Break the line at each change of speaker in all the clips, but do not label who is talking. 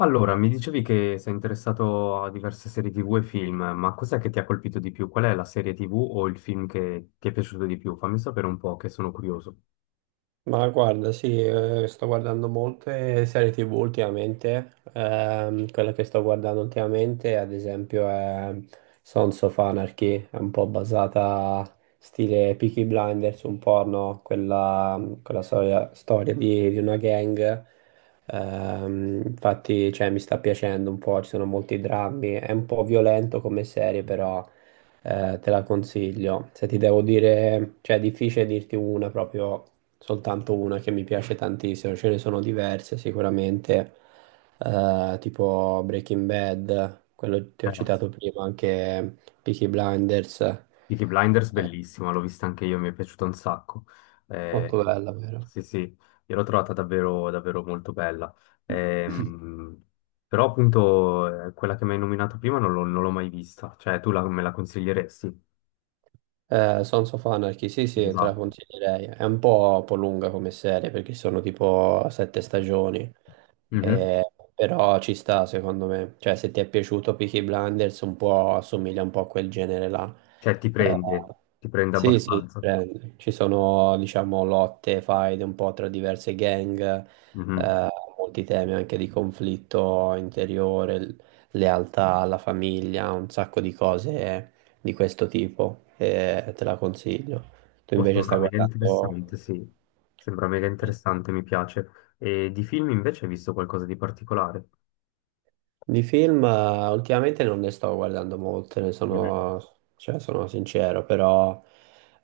Allora, mi dicevi che sei interessato a diverse serie TV e film, ma cos'è che ti ha colpito di più? Qual è la serie TV o il film che ti è piaciuto di più? Fammi sapere un po', che sono curioso.
Ma guarda, sì, sto guardando molte serie TV ultimamente. Quella che sto guardando ultimamente, ad esempio, è Sons of Anarchy, è un po' basata stile Peaky Blinders, un po', no? Quella storia di una gang. Infatti, cioè, mi sta piacendo un po', ci sono molti drammi. È un po' violento come serie, però. Te la consiglio. Se ti devo dire, cioè è difficile dirti una proprio soltanto una che mi piace tantissimo, ce ne sono diverse sicuramente, tipo Breaking Bad, quello che ti ho
Eh,
citato prima, anche Peaky Blinders,
Peaky Blinders, bellissima, l'ho vista anche io, mi è piaciuta un sacco. Eh,
molto bella, vero?
sì, sì, io l'ho trovata davvero, davvero molto bella. Ehm, Però appunto quella che mi hai nominato prima non l'ho mai vista, cioè me la consiglieresti?
Sons of Anarchy, sì, sì, te la
Esatto.
consiglierei. È un po' lunga come serie perché sono tipo 7 stagioni.
Mhm.
Eh, Però ci sta secondo me. Cioè, se ti è piaciuto Peaky Blinders, un po' assomiglia un po' a quel genere là.
Cioè
Eh,
ti prende
sì, sì,
abbastanza.
prende. Ci sono, diciamo, lotte, faide un po' tra diverse gang,
Mhm.
eh, molti temi anche di conflitto interiore, lealtà alla famiglia, un sacco di cose di questo tipo e te la consiglio. Tu
Boh,
invece
sembra
stai
mega
guardando
interessante, sì. Sembra mega interessante, mi piace. E di film invece hai visto qualcosa di particolare?
di film, ultimamente non ne sto guardando molte, ne
Mhm.
sono, cioè, sono sincero, però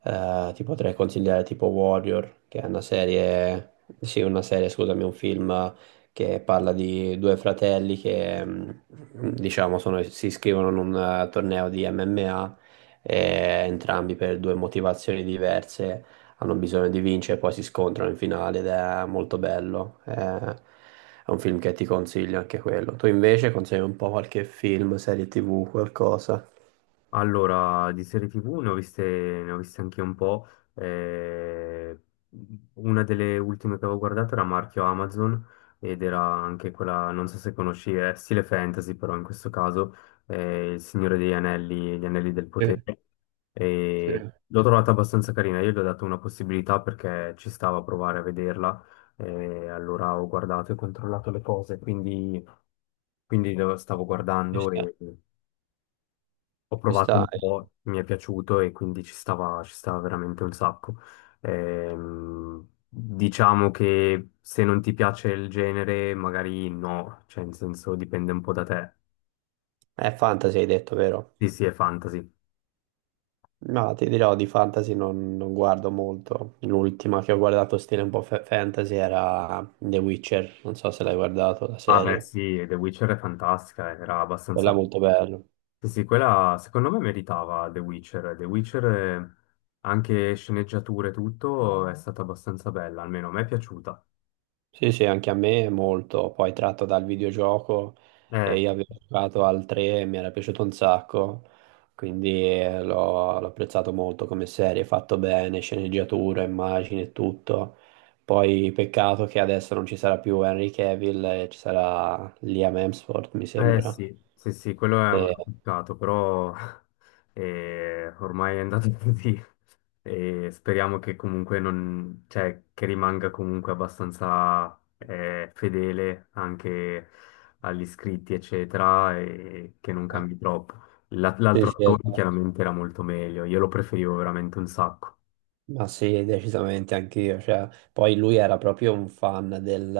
ti potrei consigliare tipo Warrior, che è una serie, sì, una serie, scusami, un film che parla di due fratelli che diciamo si iscrivono in un torneo di MMA, e entrambi per due motivazioni diverse hanno bisogno di vincere, poi si scontrano in finale ed è molto bello. È un film che ti consiglio anche quello. Tu invece consigli un po' qualche film, serie TV, qualcosa.
Allora, di serie TV ne ho viste anche un po'. eh, una delle ultime che avevo guardato era marchio Amazon ed era anche quella, non so se conosci, è stile fantasy, però in questo caso Il Signore degli Anelli, Gli Anelli del Potere. E l'ho trovata abbastanza carina, io gli ho dato una possibilità perché ci stava a provare a vederla. E allora ho guardato e controllato le cose, quindi, quindi lo stavo
Ci
guardando
sta.
e ho
Ci
provato
sta,
un po', mi è piaciuto e quindi ci stava veramente un sacco. Diciamo che se non ti piace il genere, magari no, cioè in senso dipende un po' da te.
è fantasy hai detto, vero?
Sì, sì, è fantasy.
No, ti dirò di fantasy non guardo molto. L'ultima che ho guardato stile un po' fantasy era The Witcher, non so se l'hai guardato la
Ah beh,
serie.
sì, The Witcher è fantastica, era abbastanza...
Quella è molto bella.
Sì, sì, quella secondo me meritava The Witcher. The Witcher, anche sceneggiature e tutto, è stata abbastanza bella, almeno a me è piaciuta.
Sì, sì, anche a me è molto, poi tratto dal videogioco
Eh.
e io avevo giocato al 3 e mi era piaciuto un sacco, quindi l'ho apprezzato molto come serie, fatto bene, sceneggiatura, immagini e tutto. Poi peccato che adesso non ci sarà più Henry Cavill, ci sarà Liam Hemsworth, mi
Eh
sembra.
sì, sì, sì, quello è un
Eh,
bel peccato, però ormai è andato così e speriamo che comunque non, cioè, che rimanga comunque abbastanza fedele anche agli iscritti, eccetera, e che non cambi troppo.
sì,
L'altro
sì,
attore
esatto.
chiaramente era molto meglio, io lo preferivo veramente un sacco.
Ma sì, decisamente anch'io. Cioè, poi lui era proprio un fan del,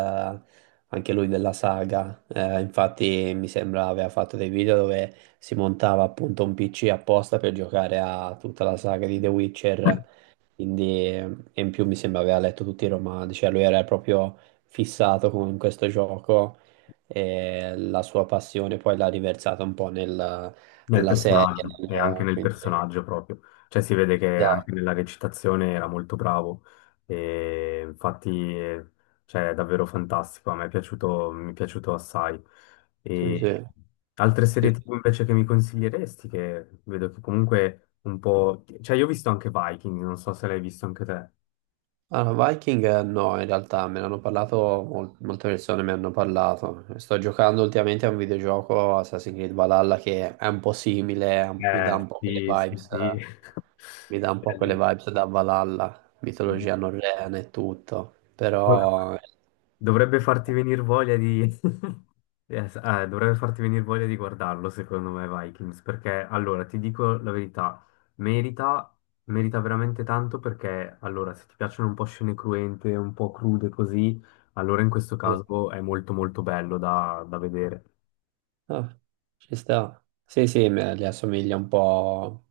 anche lui della saga. Infatti, mi sembra aveva fatto dei video dove si montava appunto un PC apposta per giocare a tutta la saga di The Witcher. Quindi, e in più mi sembra aveva letto tutti i romanzi. Cioè, lui era proprio fissato con questo gioco e la sua passione poi l'ha riversata un po'
Nel
nella serie.
personaggio, e anche nel
Quindi,
personaggio proprio. Cioè si vede che anche
esatto,
nella recitazione era molto bravo e infatti cioè, è davvero fantastico, a me è piaciuto, mi è piaciuto assai.
sì, sì.
E altre serie
Sì,
TV invece che mi consiglieresti, che vedo che comunque un po'... Cioè io ho visto anche Viking, non so se l'hai visto anche te.
allora, Viking no, in realtà me ne hanno parlato, molte persone mi hanno parlato. Sto giocando ultimamente a un videogioco Assassin's Creed Valhalla che è un po' simile,
Sì, sì,
mi dà un po' quelle
sì.
vibes da Valhalla, mitologia norrena e tutto,
Bello.
però.
Dovrebbe farti venire voglia di... Yes, dovrebbe farti venire voglia di guardarlo, secondo me, Vikings, perché allora ti dico la verità, merita, merita veramente tanto perché allora se ti piacciono un po' scene cruente, un po' crude così, allora in questo caso è molto molto bello da, da vedere.
Ah, ci sta. Sì, sì, le assomiglia un po'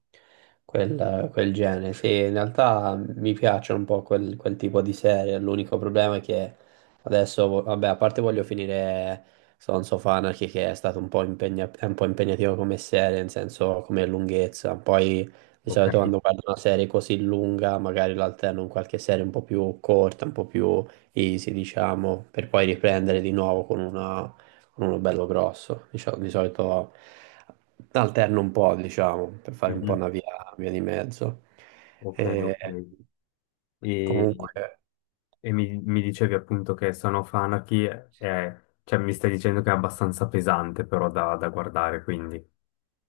quel genere. Sì, in realtà mi piacciono un po' quel tipo di serie. L'unico problema è che adesso, vabbè, a parte voglio finire Sons of Anarchy, che è stato un po' è un po' impegnativo come serie, nel senso come lunghezza. Poi di
Ok?
solito quando guardo una serie così lunga, magari l'alterno in qualche serie un po' più corta, un po' più easy, diciamo, per poi riprendere di nuovo con una uno bello grosso, diciamo. Di solito alterno un po', diciamo, per fare un po'
Mhm.
una via di mezzo.
Ok,
E
ok. E,
comunque.
e mi, mi dicevi appunto che Son of Anarchy è, cioè mi stai dicendo che è abbastanza pesante però da da guardare, quindi.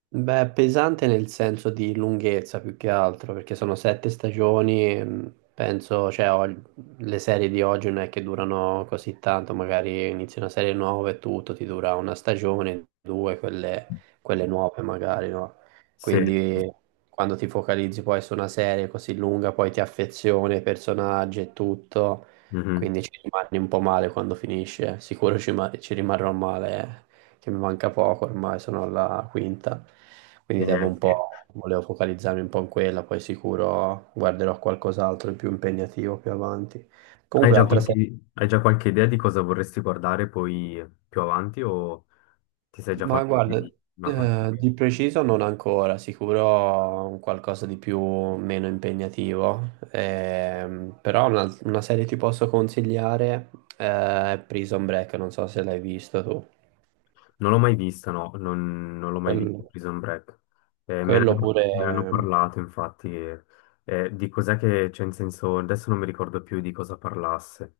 Beh, pesante nel senso di lunghezza più che altro, perché sono 7 stagioni, e, penso, cioè, le serie di oggi non è che durano così tanto, magari inizi una serie nuova e tutto, ti dura una stagione, due, quelle, nuove magari, no?
Sì,
Quindi
sì.
quando ti focalizzi poi su una serie così lunga, poi ti affezioni ai personaggi e tutto,
Mhm.
quindi ci rimani un po' male quando finisce, sicuro ci rimarrò male, che mi manca poco, ormai sono alla quinta, quindi devo un
Sì.
po', volevo focalizzarmi un po' in quella, poi sicuro guarderò qualcos'altro di più impegnativo più avanti. Comunque, altra serie,
Hai già qualche idea di cosa vorresti guardare poi più avanti o ti sei già
ma
fatto
guarda,
una qualche idea?
di preciso non ancora, sicuro un qualcosa di più meno impegnativo, però una serie ti posso consigliare, è Prison Break, non so se l'hai visto tu.
Non l'ho mai vista, no, non, non l'ho mai vista
Quello,
Prison Break.
quello
Me ne hanno
pure
parlato infatti, di cos'è che c'è in senso, adesso non mi ricordo più di cosa parlasse.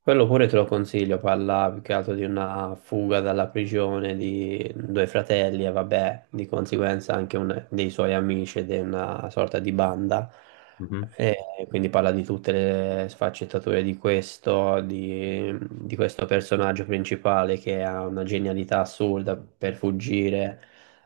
Quello pure te lo consiglio, parla più che altro di una fuga dalla prigione di due fratelli e vabbè, di conseguenza anche dei suoi amici ed è una sorta di banda.
Mhm.
E quindi parla di tutte le sfaccettature di questo personaggio principale che ha una genialità assurda per fuggire,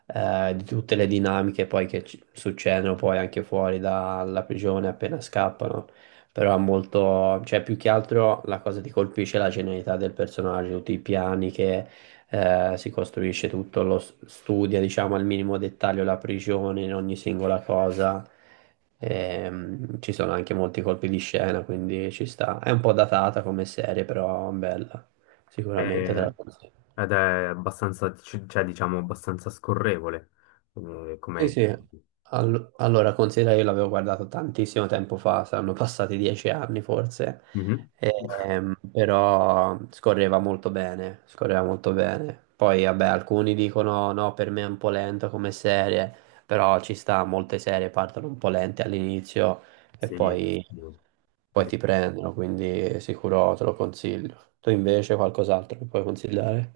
di tutte le dinamiche poi che succedono poi anche fuori dalla prigione appena scappano. Però è molto, cioè più che altro la cosa che ti colpisce è la genialità del personaggio, tutti i piani che si costruisce tutto, lo studia, diciamo, al minimo dettaglio la prigione in ogni singola cosa. Ci sono anche molti colpi di scena, quindi ci sta. È un po' datata come serie, però bella, sicuramente te
Eh,
la consiglio.
Ed è abbastanza, cioè diciamo abbastanza scorrevole,
Sì,
come...
sì. Allora, considera io l'avevo guardato tantissimo tempo fa, saranno passati 10 anni forse.
Mhm.
Però scorreva molto bene, scorreva molto bene. Poi, vabbè, alcuni dicono no, per me è un po' lento come serie, però ci sta, molte serie partono un po' lente all'inizio e
Sì.
poi
Sì.
ti prendono, quindi sicuro te lo consiglio. Tu invece qualcos'altro che puoi consigliare?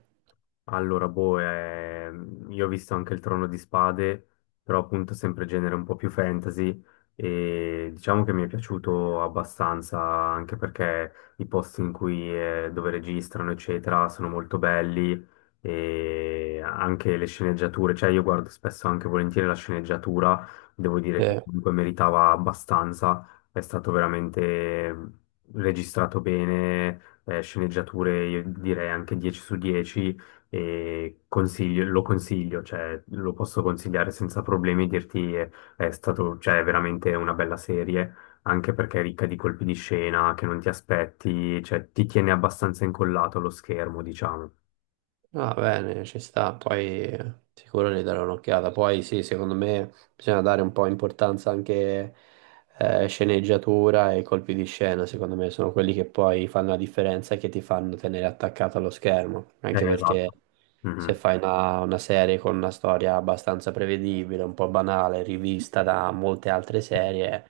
Allora, boh, io ho visto anche il Trono di Spade, però appunto sempre genere un po' più fantasy e diciamo che mi è piaciuto abbastanza anche perché i posti in cui, dove registrano, eccetera, sono molto belli e anche le sceneggiature, cioè io guardo spesso anche volentieri la sceneggiatura, devo dire
Sì.
che comunque meritava abbastanza, è stato veramente ehm, registrato bene, sceneggiature, io direi anche 10 su 10 e lo consiglio, cioè, lo posso consigliare senza problemi, dirti è, stato, cioè, è veramente una bella serie, anche perché è ricca di colpi di scena che non ti aspetti, cioè, ti tiene abbastanza incollato allo schermo, diciamo.
Va bene, ci sta, poi sicuro ne darò un'occhiata. Poi sì, secondo me bisogna dare un po' importanza anche sceneggiatura e colpi di scena, secondo me sono quelli che poi fanno la differenza e che ti fanno tenere attaccato allo schermo, anche
Esatto.
perché se
Mhm.
fai una serie con una storia abbastanza prevedibile, un po' banale, rivista da molte altre serie,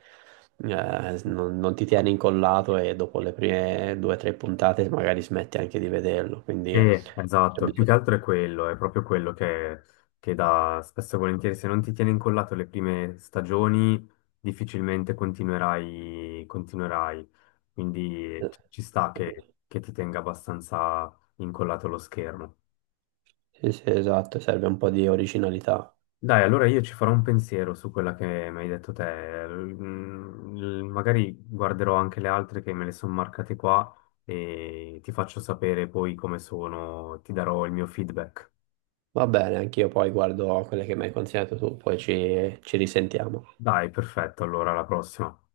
non ti tieni incollato e dopo le prime due o tre puntate magari smetti anche di vederlo, quindi...
Esatto, più che altro è quello, è proprio quello che dà spesso e volentieri, se non ti tiene incollato le prime stagioni, difficilmente continuerai, continuerai. Quindi
Sì,
ci ci sta che ti tenga abbastanza incollato lo schermo.
sì, esatto, serve un po' di originalità.
Dai, allora io ci farò un pensiero su quella che mi hai detto te. Mm, magari guarderò anche le altre che me le sono marcate qua e ti faccio sapere poi come sono, ti darò il mio feedback.
Va bene, anch'io poi guardo quelle che mi hai consigliato tu, poi ci risentiamo.
Dai, perfetto, allora alla prossima.